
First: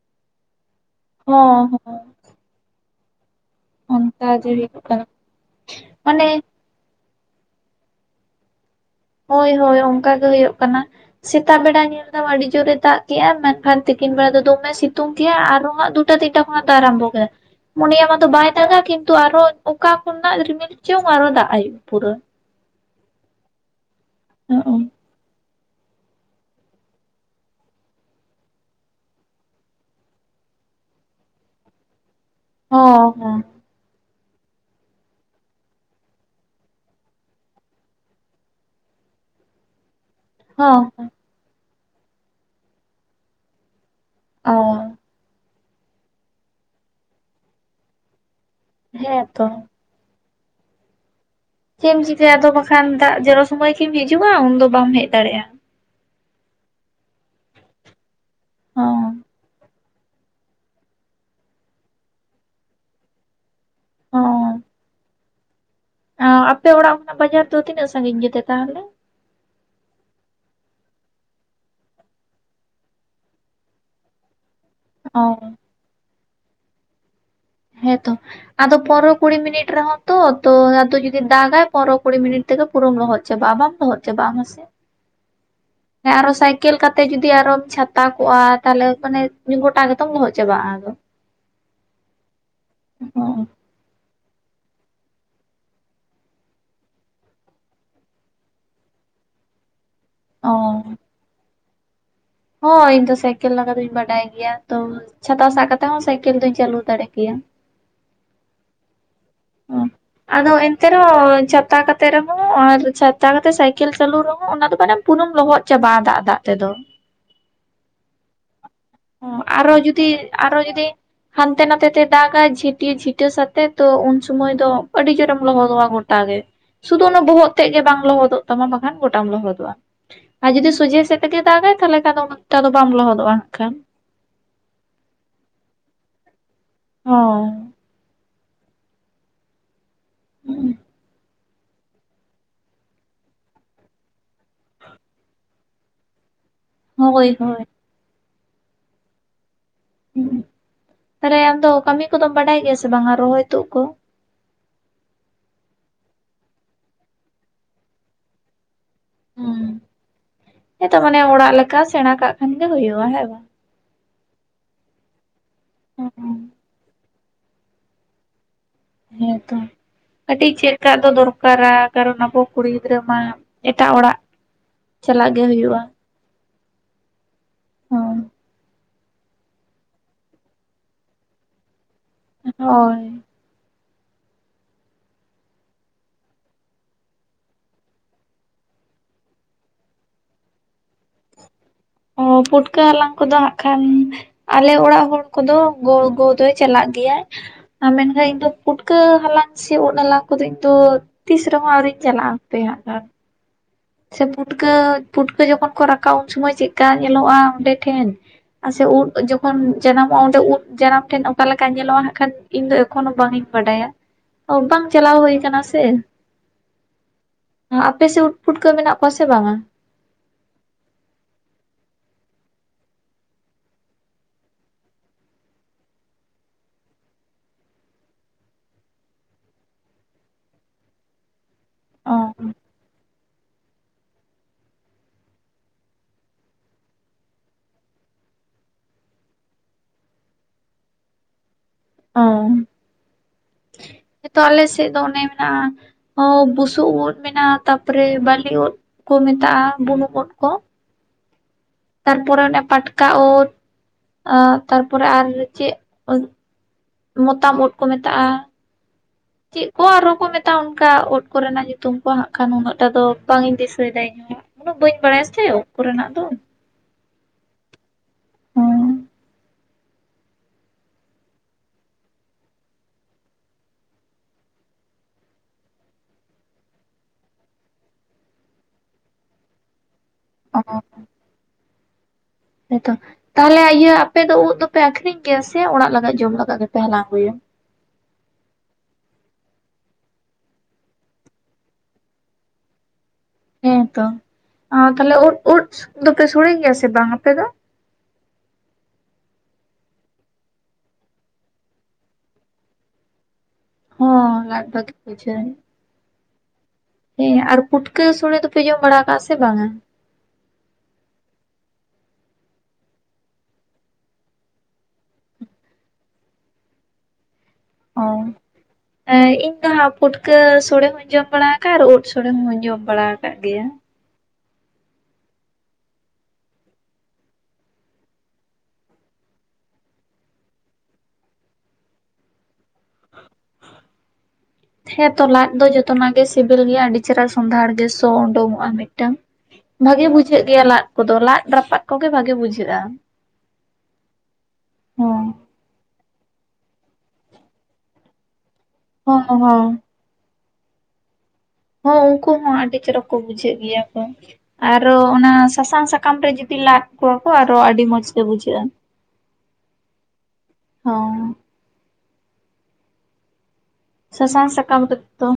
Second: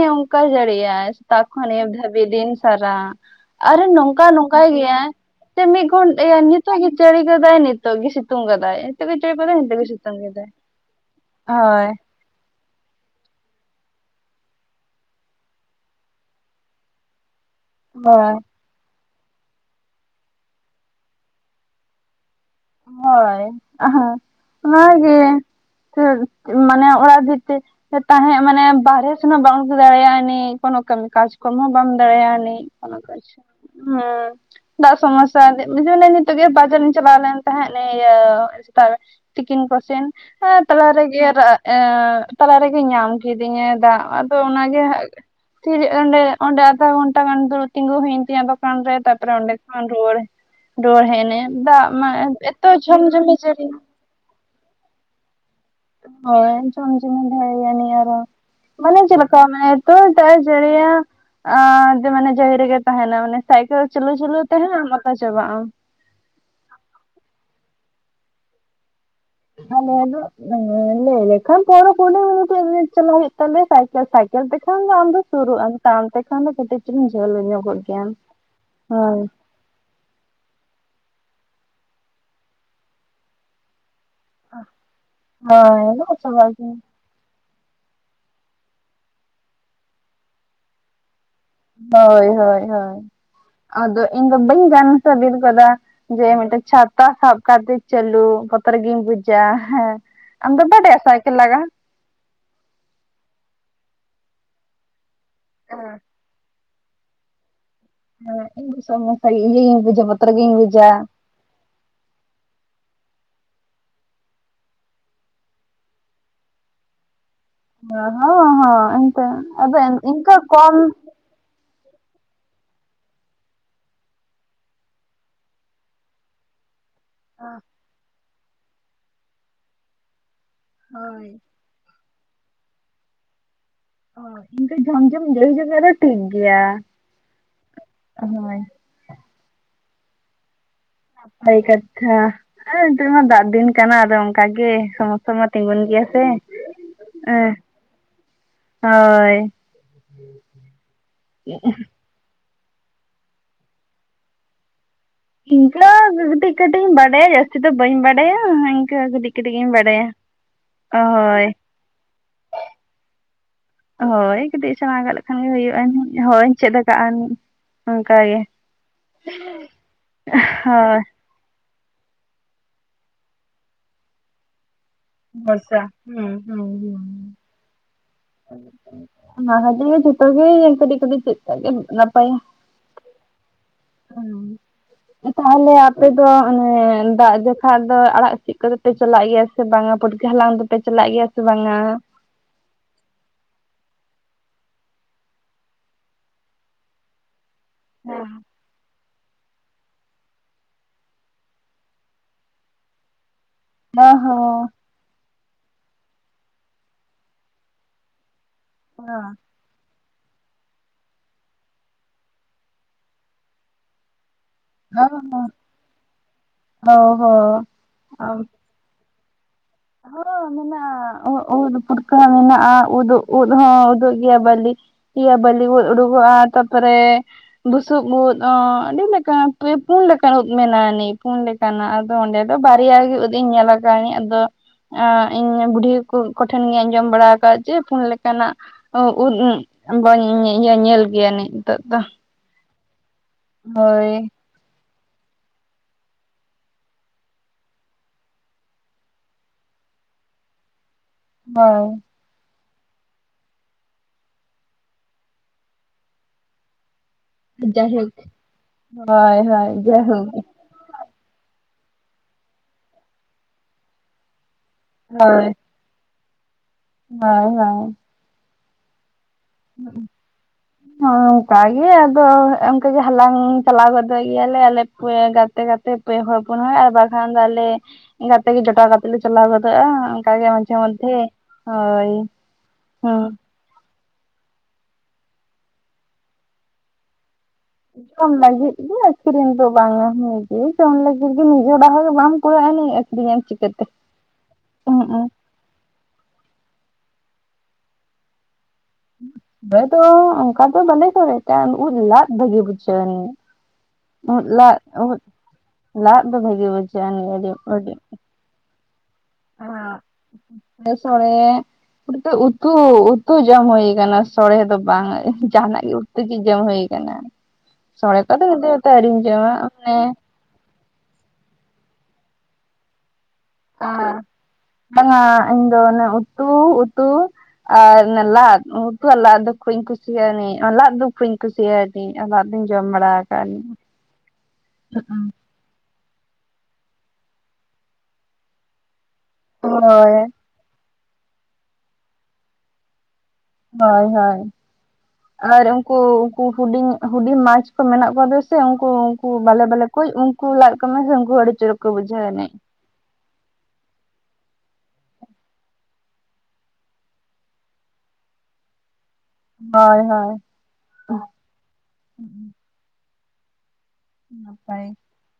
ᱦᱮᱸ ᱚᱝᱠᱟᱭ ᱡᱟᱹᱲᱤᱭᱮᱜᱟ ᱥᱮᱛᱟᱜ ᱦᱚᱸ ᱠᱷᱚᱱ ᱟᱹᱭᱩᱵ ᱦᱚᱸ ᱫᱷᱟᱹᱵᱤᱡ ᱫᱤᱱ ᱥᱟᱨᱟ᱾ ᱟᱨᱮ ᱱᱚᱝᱠᱟ ᱚᱱᱠᱟ ᱜᱮ ᱱᱚᱝᱠᱟᱭ ᱦᱩᱭᱩᱜ ᱜᱮᱭᱟ ᱠᱟᱱᱟ ᱥᱮ ᱢᱤᱫ ᱢᱟᱱᱮ [inaudible] ᱛᱳᱜ ᱜᱮ ᱡᱟᱲᱤ ᱜᱚᱫᱟᱭ ᱱᱤᱛᱳᱜ ᱜᱮ ᱥᱤᱛᱩᱝ ᱜᱚᱫᱟᱭ᱾ ᱦᱳᱭ ᱦᱳᱭ ᱚᱝᱠᱟ ᱜᱮ ᱦᱳᱭᱳᱜ ᱠᱟᱱᱟ ᱥᱮᱛᱟᱜ ᱵᱮᱲᱟ ᱦᱳᱭ ᱧᱮᱞ ᱫᱟᱢ ᱟᱹᱰᱤ ᱡᱳᱨᱮ ᱫᱟᱜ ᱠᱮᱜᱟ ᱢᱮᱱᱠᱷᱟᱱ ᱛᱤᱠᱤᱱ ᱵᱮᱲᱟ ᱫᱚᱢᱮ ᱥᱤᱛᱩᱝ ᱠᱮᱜᱟ ᱟᱨᱚ ᱦᱟᱸᱜ ᱫᱩᱴᱟ ᱛᱤᱱᱴᱟ ᱠᱷᱚᱱᱟᱜ ᱫᱟᱜ ᱟᱨᱟᱢᱵᱚ [unintelligible] ᱢᱚᱱᱮᱭᱟᱢ ᱢᱟ ᱫᱚ ᱦᱳᱭ ᱵᱟᱭ ᱫᱟᱜᱟ ᱠᱤᱱᱛᱩ ᱟᱨᱚ ᱚᱠᱟ ᱠᱷᱚᱱᱟᱜ ᱨᱤᱢᱤᱞ ᱪᱚᱝ ᱟᱨᱚ ᱦᱚᱸ ᱫᱟᱜ ᱦᱤᱡᱩᱜᱟ ᱯᱩᱨᱟᱹ᱾ ᱦᱳᱭ ᱦᱚᱸ ᱚᱱᱟᱜᱮ [inaudible] ᱢᱟᱱᱮ ᱚᱲᱟᱜ ᱵᱷᱤᱛᱤᱨ ᱛᱟᱦᱮᱸ ᱢᱟᱱᱮ ᱵᱟᱨᱦᱮ ᱥᱮᱱ [inaudible] ᱟᱹᱱᱤᱡ ᱠᱚᱱᱚ ᱠᱟᱹᱢᱤ ᱠᱟᱡᱽᱠᱨᱚᱢ ᱦᱚᱸ ᱵᱟᱢ ᱫᱟᱲᱮᱭᱟᱜ ᱟᱱᱤᱡ। ᱦᱚᱸ ᱦᱩᱸ ᱫᱟᱜ ᱥᱳᱢᱳᱥᱟ [unintelligible] ᱱᱤᱛᱳᱜ ᱜᱮ ᱵᱟᱡᱟᱨ ᱞᱤᱧ ᱪᱟᱞᱟᱣ ᱞᱮᱱ ᱛᱟᱦᱮᱸᱫ ᱱᱮ ᱤᱭᱟᱹ ᱥᱮᱛᱟᱜ ᱵᱮ ᱛᱤᱠᱤᱱ ᱠᱚ ᱥᱮᱱ ᱟᱨ ᱛᱟᱞᱟ ᱦᱚᱸ ᱨᱮᱜᱮ ᱨᱟ ᱮᱸ ᱛᱟᱞᱟ ᱨᱮᱜᱮ ᱧᱟᱢ ᱠᱤᱫᱤᱧᱟᱭ ᱫᱟᱜ ᱟᱫᱚ ᱚ ᱚᱱᱟᱜᱮ ᱛᱷᱤᱨ ᱚᱸᱰᱮ ᱚᱸᱰᱮ ᱟᱫᱷᱟ ᱜᱷᱚᱱᱴᱟ ᱜᱟᱱ ᱫᱩᱲᱩᱵ ᱛᱤᱸᱜᱩ ᱦᱩᱭᱤᱱ ᱛᱤᱧᱟᱹ ᱫᱚᱠᱟᱱ ᱨᱮ ᱦᱮᱸ ᱛᱟᱯᱚᱨᱮ ᱛᱚ ᱚᱸᱰᱮ ᱠᱷᱚ ᱨᱩᱣᱟᱹᱲ ᱨᱩᱣᱟᱹᱲ ᱦᱮᱡ ᱤᱱᱟᱹᱧ ᱫᱟᱜ ᱪᱮᱫ ᱮᱢ ᱢᱟ ᱪᱤᱠᱟᱹᱭᱟ ᱟᱫᱚ ᱮᱛᱚ ᱵᱟᱠᱷᱟᱱ ᱡᱷᱚᱢ ᱫᱟᱜ ᱡᱷᱚᱢᱮ ᱡᱚᱨᱚ ᱥᱳᱢᱟᱹᱭ ᱡᱟᱹᱲᱤᱭᱟ ᱜᱤᱢ ᱦᱤᱡᱩᱜ-ᱟ, ᱩᱱᱫᱚ ᱵᱟᱢ ᱦᱮᱡ ᱫᱟᱲᱮᱜ-ᱟ᱾ ᱦᱳᱭ ᱡᱷᱚᱢ ᱡᱷᱚᱢᱮ ᱫᱟᱜ ᱮ ᱟᱱᱤᱡ ᱟᱨᱚ ᱢᱟᱱᱮ ᱦᱚᱸ ᱪᱮᱫ ᱞᱮᱠᱟ ᱢᱟᱱᱮ ᱛᱚ ᱫᱟᱜ ᱡᱟᱹᱲᱤᱭᱟ ᱟᱻ ᱢᱟᱱᱮ ᱡᱟᱲᱤ ᱨᱮᱜᱮ ᱛᱟᱦᱮᱸᱱᱟ, ᱢᱟᱱᱮ ᱥᱟᱭᱠᱮᱞ ᱪᱟᱹᱞᱩ ᱪᱟᱹᱞᱩ ᱛᱮᱦᱟᱢ [unintelligible] ᱪᱟᱵᱟᱜᱟᱢ᱾ ᱚ ᱟᱯᱮ ᱚᱲᱟᱜ ᱠᱷᱚᱱᱟᱜ ᱵᱟᱡᱟᱨ ᱫᱚ ᱛᱤᱱᱟᱹᱜ ᱥᱟᱹᱜᱤᱧ ᱜᱮᱛᱮ ᱛᱟᱦᱚᱞᱮ? ᱟᱞᱮ ᱫᱚ ᱞᱟᱹᱭ ᱞᱮᱠᱷᱱᱟ ᱯᱚᱱᱨᱚ ᱠᱩᱲᱤ ᱢᱤᱱᱤᱴ ᱪᱟᱞᱟᱣ ᱦᱩᱭᱩᱜ ᱛᱟᱞᱮᱭ-ᱟ ᱥᱟᱭᱠᱮᱞ ᱥᱟᱭ ᱠᱮᱞ ᱛᱮᱠᱷᱟᱱ ᱫᱚ ᱟᱢ ᱫᱚ ᱚ ᱥᱩᱨᱩᱜᱟᱢ ᱛᱟᱲᱟᱢ ᱛᱮᱠᱷᱟᱱ ᱫᱚ ᱠᱟᱹᱴᱤᱡ ᱪᱩᱞᱩᱝ ᱡᱷᱟᱹᱞ ᱧᱚᱜ᱾ ᱦᱮᱸᱛᱚ ᱟᱫᱚ ᱯᱚᱱᱨᱚ ᱠᱩᱲᱤ ᱢᱤᱱᱤᱴ ᱨᱮᱦᱚᱸ ᱛᱚ ᱛᱚ ᱟᱫᱚ ᱡᱩᱫᱤ ᱫᱟᱜᱟᱭ ᱯᱚᱱᱨᱚ ᱠᱩᱲᱤ ᱢᱤᱱᱤᱴ ᱛᱮᱜᱮ ᱯᱩᱨᱟᱹᱢ ᱞᱚᱦᱚᱫ ᱪᱟᱵᱟᱜ-ᱟ, ᱵᱟᱢ ᱞᱚᱦᱚᱫ ᱪᱟᱵᱟᱜ-ᱟ ᱢᱟᱥᱮ? ᱦᱳᱭ᱾ ᱦᱮᱸ ᱟᱨᱚ ᱥᱟᱭᱠᱮᱞ ᱠᱟᱛ ᱛᱮ ᱡᱩᱫᱤ ᱟᱨᱚᱢ ᱪᱷᱟᱛᱟ ᱠᱚᱜᱟ ᱛᱟᱞᱦᱮ ᱢᱟᱱᱮ ᱜᱚᱴᱟ ᱜᱮᱛᱚᱢ ᱞᱚᱦᱚᱫ ᱪᱟᱵᱟᱜ-ᱟ ᱟᱫᱚ᱾ ᱦᱳᱭ ᱦᱳᱭ ᱦᱳᱭ ᱚ ᱟᱫᱚ ᱤᱧ ᱫᱚ ᱵᱟᱹᱧ [inaudible] ᱡᱮ ᱢᱤᱫᱴᱮᱡ ᱪᱷᱟᱛᱟ ᱥᱟᱵ ᱠᱟᱛᱮ ᱪᱟᱹᱞᱩ ᱵᱚᱛᱚᱨ ᱜᱤᱧ ᱵᱩᱪᱟ ᱦᱮᱸ᱾ ᱟᱢ ᱫᱚᱢ ᱵᱟᱰᱟᱭᱟ ᱥᱟᱭᱠᱮᱞ ᱞᱟᱜᱟ? ᱦᱳᱭ ᱤᱧ ᱫᱚ ᱥᱟᱭᱠᱮᱞ ᱞᱟᱜᱟ ᱫᱩᱧ ᱵᱟᱰᱟᱭ ᱜᱮᱭᱟ, ᱛᱚ ᱪᱷᱟᱛᱟ ᱥᱟᱜ ᱠᱟᱛᱮᱜ ᱦᱚᱸ ᱥᱟᱭᱠᱮᱞ ᱫᱩᱧ ᱪᱟᱹᱞᱩ ᱫᱟᱲᱮ ᱜᱮᱭᱟ ᱾ [inaudible] ᱤᱭᱟᱹ ᱜᱤᱧ ᱵᱩᱡᱟ ᱵᱚᱛᱚᱨ ᱜᱤᱧ ᱵᱩᱪᱟ᱾ ᱦᱚᱸ ᱪᱷᱟᱛᱟ ᱠᱟᱛ ᱛᱮ ᱨᱮᱦᱚᱸ ᱟᱨ ᱪᱷᱟᱛᱟ ᱠᱟᱛᱮ ᱥᱟᱭᱠᱮᱞ ᱪᱟᱹᱞᱩ ᱨᱮᱦᱚᱸ ᱚᱱᱟ ᱫᱚ ᱢᱟᱱᱮᱢ ᱯᱩᱨᱟᱹᱢ ᱞᱚᱜᱚᱫ ᱪᱟᱵᱟᱜ-ᱟ ᱫᱟᱜ ᱫᱟᱜ ᱛᱮᱫᱚ ᱾ [unintelligible] ᱦᱚᱸ ᱦᱚᱸ ᱮᱱᱛᱮ ᱟᱫᱚ ᱡᱩᱫᱤ [unintelligible] ᱤᱱᱠᱟᱹ ᱟᱨᱚ ᱠᱚᱢ ᱡᱩᱫᱤ ᱦᱟᱱᱛᱮ ᱱᱟᱛᱮ ᱛᱮ ᱫᱟᱜᱟᱭ ᱡᱷᱤᱴᱤ ᱡᱷᱤᱴᱟᱹᱥ ᱟᱛᱮ ᱛᱚ ᱩᱱ ᱥᱩᱢᱟᱹᱭ ᱫᱚ ᱟᱹᱰᱤ ᱡᱳᱨᱮᱢ ᱞᱚᱦᱚᱫᱚᱜ-ᱟ ᱜᱚᱴᱟ ᱜᱮ, ᱥᱩᱫᱩ ᱚᱱᱟ ᱵᱚᱦᱚᱜ ᱛᱮᱫ ᱜᱮ ᱵᱟᱝ ᱞᱚᱦᱚᱫᱚᱜ ᱠᱟᱱᱟ ᱛᱟᱢᱟ ᱵᱟᱠᱷᱟᱱ ᱜᱚᱴᱟᱢ ᱞᱚᱦᱚᱫᱚᱜ-ᱟ, ᱟᱨ ᱡᱩᱫᱤ ᱥᱳᱡᱷᱮ ᱥᱮᱫ ᱦᱳᱭ ᱛᱮᱜᱮ ᱫᱟᱜᱟᱭ ᱛᱟᱞᱦᱮ ᱠᱷᱟᱱ ᱫᱚᱹ ᱩᱱᱟ ᱴᱟ ᱫᱚ ᱵᱟᱢ ᱞᱚᱦᱚᱫᱚᱜ-ᱟ ᱦᱟᱸᱜᱠᱷᱟᱱ᱾ ᱤᱝᱠᱟᱹ ᱡᱷᱚᱢ ᱡᱷᱚᱢ ᱡᱟᱹᱲᱤ ᱡᱚᱠᱷᱚᱡ ᱫᱚ ᱴᱷᱤᱠ ᱜᱮᱭᱟ ᱾ ᱦᱚᱸ᱾ ᱦᱳᱭ᱾ ᱦᱩᱸᱜ-ᱩᱸ᱾ ᱱᱟᱯᱟᱭ ᱠᱟᱛᱷᱟ᱾ ᱦᱮᱸ ᱱᱤᱛᱜ ᱢᱟ ᱫᱟᱜ ᱫᱤᱱ ᱠᱟᱱᱟ᱾ ᱟᱫᱚ ᱚᱱᱠᱟ ᱜᱮ ᱥᱚᱢᱚᱥᱟ ᱢᱟ ᱛᱤᱸᱜᱩᱱ ᱜᱮᱭᱟ ᱥᱮ᱾ ᱚ ᱦᱳᱭ ᱦᱳᱭ ᱮᱸ ᱦᱳᱭ᱾ ᱦᱩᱸ᱾ ᱛᱟᱞᱦᱮ ᱟᱢ ᱫᱚ ᱠᱟᱹᱢᱤ ᱠᱚᱫᱚᱢ ᱵᱟᱰᱟᱭ ᱜᱮᱭᱟ ᱥᱮ ᱵᱟᱝᱟ ᱨᱚᱦᱚᱭ ᱛᱩᱫ ᱠᱚ? ᱤᱧᱠᱟ. ᱠᱟᱹᱴᱤᱡ ᱠᱟᱹᱴᱤᱡ ᱤᱧ ᱵᱟᱰᱟᱭᱟ ᱡᱟᱹᱥᱛᱤ ᱫᱚ ᱵᱟᱹᱧ ᱵᱟᱰᱟᱭᱟ᱾ ᱤᱱᱠᱟᱹ ᱠᱟᱹᱴᱤᱡ ᱠᱟᱹᱴᱤᱡ ᱦᱩᱸ᱾ ᱜᱤᱧ ᱵᱟᱰᱟᱭᱟ ᱦᱮᱸ ᱛᱚ ᱢᱟᱱᱮ ᱦᱳᱭ ᱚᱲᱟᱜ ᱞᱮᱠᱟ ᱥᱮᱬᱟ ᱠᱟᱜ ᱠᱷᱟᱱ ᱜᱮ ᱦᱩᱭᱩᱜᱼᱟ, ᱦᱮᱸ ᱵᱟᱝ? ᱦᱳᱭ ᱠᱟᱹᱴᱤᱡ ᱥᱮᱬᱟ ᱠᱟᱜ ᱞᱮᱠᱷᱟᱱ ᱜᱮ ᱦᱩᱭᱩᱜᱼᱟ᱾ ᱦᱳᱭ ᱪᱮᱫ ᱠᱟᱜᱼᱟ ᱚᱱᱠᱟ ᱜᱮ᱾ ᱦᱮᱸᱛᱚ᱾ ᱠᱟᱹᱴᱤᱡ ᱪᱮᱫ ᱠᱟᱜ ᱦᱳᱭ ᱫᱚ ᱫᱚᱨᱠᱟᱨᱟ᱾ ᱠᱟᱨᱚᱱ ᱟᱵᱚ ᱠᱩᱲᱤ ᱜᱤᱫᱽᱨᱟᱹ ᱢᱟ ᱮᱴᱟᱜ ᱚᱲᱟᱜ ᱪᱟᱞᱟᱜ ᱜᱮ ᱚ ᱦᱩᱭᱩᱜᱼᱟ ᱟᱪᱪᱷᱟ, ᱦᱩᱸ ᱦᱩᱸ ᱦᱩᱸ᱾ [unintelligible] ᱱᱟᱦᱟ ᱜᱮ ᱡᱷᱚᱛᱚ ᱜᱮ ᱠᱟᱹᱴᱤᱡ ᱠᱟᱹᱴᱤᱡ ᱪᱮᱫ ᱠᱟᱜ ᱜᱮ ᱱᱟᱯᱟᱭᱟ᱾ ᱾ ᱦᱳᱭ ᱦᱩᱸ᱾ [inaudible] ᱛᱟᱦᱟᱞᱮ ᱟᱯᱮ ᱫᱚ ᱚᱱᱮ ᱫᱟᱜ ᱡᱚᱠᱷᱟᱡ ᱫᱚ ᱟᱲᱟᱜ ᱥᱤᱫ ᱠᱚᱫᱟᱯᱮ ᱪᱟᱞᱟᱜ ᱜᱮᱭᱟ ᱥᱮ ᱵᱟᱝᱟ? ᱯᱩᱴᱠᱟᱹ ᱦᱟᱞᱟᱝ ᱫᱚᱯᱮ ᱪᱟᱞᱟᱜ ᱜᱮᱭᱟ ᱥᱮ ᱵᱟᱝᱟ? ᱚ ᱯᱷᱩᱴᱠᱟᱹ ᱦᱟᱞᱟᱝ ᱠᱚᱫᱚ ᱦᱟᱸᱜ ᱠᱷᱟᱱ ᱟᱞᱮ ᱚᱲᱟᱜ ᱦᱚᱲ ᱠᱚᱫᱚ ᱜᱚᱲ ᱜᱚ ᱫᱚᱭ ᱪᱟᱞᱟᱜ ᱜᱮᱟᱭ ᱟᱨ ᱢᱮᱱᱠᱷᱟᱱ ᱤᱧ ᱫᱚ ᱯᱩᱴᱠᱟᱹ ᱦᱟᱞᱟᱝ ᱥᱮ ᱩᱫᱽ ᱦᱟᱞᱟᱝ ᱠᱚᱫᱚ ᱤᱧ ᱫᱚ ᱛᱤᱥ ᱨᱮᱦᱚᱸ ᱟᱹᱣᱨᱤᱧ ᱪᱟᱞᱟᱜᱼᱟ ᱦᱟᱯᱮ ᱦᱟᱸᱜ ᱠᱷᱟᱱ᱾ ᱚ ᱥᱮ ᱯᱩᱴᱠᱟᱹ ᱦᱚᱸ ᱯᱩᱴᱠᱟᱹ ᱡᱚᱠᱷᱚᱱ ᱠᱚ ᱨᱟᱠᱟᱵ ᱩᱱ ᱥᱚᱢᱚᱭ ᱪᱮᱫᱠᱟ ᱧᱮᱞᱚᱜ-ᱟ ᱚᱸᱰᱮ ᱴᱷᱮᱱ᱾ ᱟ ᱥᱮ ᱩᱫᱽ ᱡᱚᱠᱷᱚᱱ ᱡᱟᱱᱟᱢᱚᱜᱼᱟ, ᱚᱸᱰᱮ ᱩᱫᱽ ᱡᱟᱱᱟᱢ ᱴᱷᱮᱱ ᱚᱠᱟ ᱞᱮᱠᱟ ᱧᱮᱞᱚᱜᱼᱟ ᱦᱟᱸᱜ ᱠᱷᱟᱱ ᱤᱧ ᱫᱚ ᱮᱠᱷᱚᱱᱚ ᱵᱟᱝ ᱤᱧ ᱵᱟᱰᱟᱭᱟ᱾ ᱚ ᱵᱟᱝ ᱪᱟᱞᱟᱣ ᱦᱩᱭ ᱟᱠᱟᱱᱟ ᱥᱮ᱾ ᱚ ᱦᱚᱸ ᱚ ᱦᱚᱸ ᱟᱯᱮ ᱥᱮᱫ ᱩᱫ ᱠᱟᱹ ᱢᱮᱱᱟᱜ ᱠᱚᱣᱟ ᱥᱮ ᱵᱟᱝᱟ? ᱦᱚᱸ ᱢᱮᱱᱟᱜᱼᱟ᱾ ᱩᱫᱽ ᱩᱫᱽ ᱯᱷᱩᱨᱠᱟᱹ ᱦᱚ ᱢᱮᱱᱟᱜᱼᱟ᱾ ᱩᱫᱽᱩᱜ ᱩᱫᱽ ᱦᱚᱸ ᱩᱫᱩᱜ ᱜᱮᱭᱟ ᱵᱟᱹᱞᱤ ᱤᱭᱟᱹ ᱵᱟᱹᱞᱤ ᱩᱫᱽ ᱩᱰᱩᱜᱚ-ᱟ᱾ ᱛᱟᱯᱚᱨᱮ ᱵᱩᱥᱩᱵ ᱩᱫ ᱦᱚᱸ ᱟᱹᱰᱤ ᱞᱮᱠᱟᱱ ᱯᱮ ᱯᱩᱱ ᱞᱮᱠᱟᱱ ᱩᱫᱽ ᱢᱮᱱᱟᱜ-ᱟ᱾ ᱱᱤ ᱯᱩᱱ ᱞᱮᱠ ᱠᱟᱱᱟ᱾ ᱟᱫᱚ ᱚ ᱚᱸᱰᱮ ᱫᱚ ᱵᱟᱨᱭᱟ ᱜᱮ ᱩᱫᱽ ᱤᱧ ᱧᱮᱞ ᱠᱟᱣᱱᱤᱧ᱾ ᱟᱫᱚ ᱟᱸ ᱤᱧ ᱵᱩᱰᱷᱤ ᱠᱚ-ᱠᱚᱴᱷᱮᱱ ᱜᱤᱧ ᱟᱸᱡᱚᱢ ᱵᱟᱲᱟ ᱟᱠᱟᱫ ᱡᱮ ᱯᱩᱱ ᱞᱮᱠᱟᱱᱟᱜ ᱚ ᱩᱫᱽ ᱵᱟᱹᱧ ᱧᱮ-ᱧᱮᱞ ᱜᱮᱭᱟ ᱱᱤᱡ ᱱᱤᱛᱚᱜ ᱫᱚ᱾ ᱦᱚᱸ᱾ ᱦᱳᱭ᱾ ᱛᱚ ᱟᱞᱮ ᱥᱮᱫ ᱫᱚ ᱚᱱᱮ ᱢᱮᱱᱟᱜᱼᱟ ᱦᱚᱸ ᱵᱩᱥᱩᱵ ᱩᱫᱽ ᱢᱮᱱᱟᱜᱼᱟ᱾ ᱛᱟᱯᱚᱨᱮ ᱵᱟᱹᱞᱤ ᱩᱫᱽ ᱠᱚ ᱢᱮᱛᱟᱜᱼᱟ, ᱵᱩᱱᱩᱢ ᱩᱫᱽ ᱠᱚ᱾ ᱦᱳᱭ᱾ ᱛᱟᱨᱯᱚᱨᱮ ᱚᱱᱮ ᱯᱟᱴᱠᱟ ᱳᱫᱽ᱾ ᱟ ᱛᱟᱨᱯᱚᱨᱮ ᱟᱨ ᱪᱮᱫ ᱩᱫᱽ ᱢᱚᱛᱟᱢ ᱳᱫᱽ ᱠᱚ ᱢᱮᱛᱟᱜᱼᱟ᱾ ᱦᱳᱭ᱾ ᱪᱮᱫ ᱦᱳᱭ ᱠᱚ ᱟᱨᱦᱚ ᱠᱚ ᱡᱟᱭᱦᱳᱠ ᱢᱮᱛᱟᱜᱼᱟ ᱚᱱᱠᱟ ᱳᱫᱽ᱾ ᱠᱚᱨᱮᱱᱟᱜ ᱧᱩᱛᱩᱢ ᱠᱚ ᱦᱟᱸᱜ ᱠᱷᱟᱱ ᱩᱱᱟᱹᱜ ᱴᱟ ᱫᱚ ᱵᱟᱝ ᱤᱧ ᱫᱤᱥᱟᱹᱭᱮᱫᱟ ᱤᱧᱦᱚᱸ, ᱩᱱᱟᱹᱜ ᱵᱟᱹᱧ ᱵᱟᱲᱟᱭᱟ ᱥᱮ᱾ ᱦᱳᱭ ᱠᱚᱨᱮᱱᱟᱜ ᱫᱚ᱾ ᱦᱳᱭ ᱦᱳᱭ᱾ ᱦᱩᱸ᱾ [unintelligible] ᱚᱝᱠᱟ ᱜᱮ ᱟᱫᱚ ᱚᱝᱠᱟ ᱜᱮ ᱦᱟᱞᱟᱝ ᱪᱟᱞᱟᱣ ᱜᱚᱫᱚᱜ ᱜᱮᱭᱟᱞᱮ ᱟᱞᱮ ᱯᱮ ᱜᱟᱛᱮ ᱜᱟᱛᱮ᱾ ᱯᱮ ᱦᱚᱲ ᱯᱩᱱ ᱦᱚᱲ, ᱟᱨ ᱵᱟᱠᱷᱟᱱ ᱫᱚ ᱟᱞᱮ ᱜᱟᱛᱮ ᱜᱮ ᱡᱚᱴᱟᱣ ᱠᱟᱛᱮᱫ ᱞᱮ ᱪᱟᱞᱟᱣ ᱜᱚᱫᱚᱜ-ᱟ᱾ ᱠᱟ ᱜᱮ ᱢᱟᱡᱷᱮ ᱢᱚᱫᱷᱮ, ᱦᱳᱭ ᱦᱮᱸ ᱛᱚ ᱦᱩᱸ ᱛᱟᱦᱟᱞᱮ ᱤᱭᱟᱹ ᱟᱯᱮ ᱫᱚ ᱩᱫ ᱫᱚᱯᱮ ᱟᱹᱠᱷᱨᱤᱧ ᱜᱮᱭᱟ ᱥᱮ ᱚᱲᱟᱜ ᱞᱟᱜᱟᱫ ᱡᱚᱢ ᱞᱟᱜᱟᱫ ᱜᱮ ᱯᱮ ᱦᱟᱞᱟᱝ ᱟᱹᱜᱩᱭᱟ? ᱡᱚᱢ ᱞᱟᱹᱜᱤᱫ ᱜᱮ ᱟᱹᱠᱷᱨᱤᱧ ᱫᱚ ᱵᱟᱝᱟ, ᱱᱤᱡᱮ ᱡᱚᱢ ᱞᱟᱹᱜᱤᱫ ᱜᱮ [unintelligible] ᱚᱠᱚᱭᱟᱜ ᱞᱮ ᱟᱹᱠᱷᱨᱤᱧᱟ? ᱦᱮᱸ ᱛᱚ, ᱛᱟᱦᱚᱸᱞᱮ ᱳᱫ ᱳᱫ ᱫᱚᱯᱮ ᱥᱳᱲᱮ ᱜᱮᱭᱟ ᱥᱮ ᱵᱟᱝ ᱟᱯᱮ ᱫᱚ? ᱟᱞᱮ ᱫᱚ ᱚᱝᱠᱟ ᱫᱚ ᱵᱟᱞᱮ ᱥᱚᱲᱮ ᱛᱟᱦᱮᱸᱫ ᱩᱫ ᱞᱟᱫ ᱵᱷᱟᱹᱜᱤ ᱵᱩᱪᱷᱟᱹᱣ ᱟᱱᱤᱡ ᱦᱚᱸ ᱞᱟᱫ ᱵᱷᱟᱜᱮ ᱵᱩᱡᱷᱟᱹᱣ ᱟᱱᱤᱡ ᱞᱟᱫ ᱫᱚ ᱵᱷᱟᱹᱜᱤ ᱵᱩᱡ ᱦᱮᱸ ᱟᱨ ᱯᱩᱴᱠᱟᱹ ᱥᱳᱲᱮ ᱫᱚᱯᱮ ᱡᱚᱢ ᱵᱟᱲᱟ ᱠᱟᱜ-ᱟ ᱥᱮ ᱵᱟᱝᱟ? [inaudible] ᱥᱚᱲᱮᱻ ᱯᱩᱴᱠᱟᱹ ᱩᱛᱩ, ᱩᱛᱩ ᱡᱚᱢ ᱦᱳᱭ ᱠᱟᱱᱟ ᱥᱚᱲᱮ ᱫᱚ ᱵᱟᱝ, ᱡᱟᱦᱟᱸᱱᱟᱜ ᱜᱮ ᱛᱩᱜᱤ ᱡᱚᱢ ᱦᱳᱭ ᱠᱟᱱᱟ, ᱚ ᱥᱚᱲᱮ ᱠᱚᱫᱚ ᱢᱤᱫ ᱫᱤᱱ ᱦᱚᱸ ᱛᱚ ᱟᱹᱣᱨᱤᱧ ᱡᱚᱢᱟ ᱢᱟᱱᱮ ᱠᱟᱹ ᱥᱚᱲᱮ ᱦᱚᱸᱧ ᱡᱚᱢ ᱵᱟᱲᱟ ᱠᱟᱫ ᱳᱫ ᱥᱳᱲᱮ ᱦᱚᱸᱧ ᱡᱚᱢ ᱵᱟᱲᱟ ᱠᱟᱜ ᱜᱮᱭᱟ᱾ ᱵᱟᱝᱟ ᱤᱧ ᱫᱚ ᱚᱱᱮ ᱩᱛᱩ ᱩᱛᱩ ᱟᱨ ᱚᱱᱮ ᱞᱟᱫ ᱩᱛᱩ ᱟᱨ ᱞᱟᱫ ᱫᱚ ᱠᱷᱩᱵ ᱤᱧ ᱠᱩᱥᱤᱭᱟᱜᱟ ᱱᱤᱡ ᱚᱱᱟ ᱞᱟᱫ ᱫᱚ ᱠᱷᱩᱵ ᱤᱧ ᱠᱩᱥᱤᱭᱟᱜ-ᱟ ᱟᱲᱟᱜ ᱫᱩᱧ ᱡᱚᱢ ᱵᱟᱲᱟ ᱠᱟᱫ ᱟᱱᱤᱡ᱾ ᱟᱫᱚ ᱡᱚᱛᱚᱱᱟᱜ ᱜᱮ ᱥᱤᱵᱤᱞ ᱜᱮᱭᱟ ᱟᱹᱰᱤ ᱪᱮᱦᱚᱸᱨᱟ ᱥᱚᱸᱫᱷᱟᱲ ᱜᱮ ᱥᱚ ᱳᱰᱳᱝᱜ-ᱟ ᱢᱤᱫ ᱴᱟᱝ, ᱵᱷᱟᱹᱜᱤ ᱦᱳᱭ ᱵᱩᱡᱷᱟᱹᱜ ᱜᱮᱭᱟ ᱞᱟᱫ ᱠᱚ ᱫᱚ ᱞᱟᱫ ᱨᱟᱯᱟᱜ ᱠᱚ ᱜᱮ ᱵᱷᱟᱜᱮ ᱵᱩᱡᱷᱟᱹᱜ-ᱟ᱾ ᱦᱳᱭ ᱦᱳᱭ ᱦᱚᱸ ᱟᱨ ᱠᱩ ᱩᱝᱠᱩ ᱦᱩᱰᱤᱧ ᱦᱩᱰᱤᱧ ᱢᱟᱪ ᱠᱚ ᱢᱮᱱᱟᱜ ᱠᱚᱣᱟ ᱫᱚ ᱥᱮ ᱩᱝᱠᱩ ᱦᱚᱸ ᱩᱝᱠᱩ ᱦᱚᱸ ᱵᱟᱞᱮ ᱵᱟᱞᱮ ᱠᱳᱡ ᱩᱝᱠᱩ ᱞᱟᱫ ᱠᱚ ᱢᱮ ᱥᱮ ᱩᱝᱠᱩ ᱟᱹᱰᱤ ᱪᱚᱨᱚᱠ ᱠᱚ ᱦᱚᱸ ᱵᱩᱡᱷᱟᱹᱣ ᱩᱝᱠᱩ ᱟᱹᱱᱤᱡ ᱦᱚᱸ ᱟᱹᱰᱤ ᱪᱚᱨᱚᱠ ᱠᱚ ᱵᱩᱡᱷᱟᱹᱜ ᱜᱮᱭᱟ ᱠᱚ᱾ ᱟᱨᱚᱸ ᱚᱱᱟ ᱥᱟᱥᱟᱝ ᱥᱟᱠᱟᱢ ᱨᱮ ᱡᱩᱫᱤ ᱞᱟᱫ ᱠᱚᱣᱟ ᱠᱚ ᱟᱨᱚ ᱟᱹᱰᱤ ᱢᱚᱸᱡᱽ ᱜᱮ ᱵᱩᱡᱷᱟᱹᱜ-ᱟ᱾ [inaudible] ᱦᱳᱭ ᱦᱳᱭ, ᱦᱚᱸ, [inaudible] ᱥᱟᱥᱟᱝ ᱥᱟᱠᱟᱢ ᱦᱳᱭ ᱨᱮᱫ ᱛᱚ᱾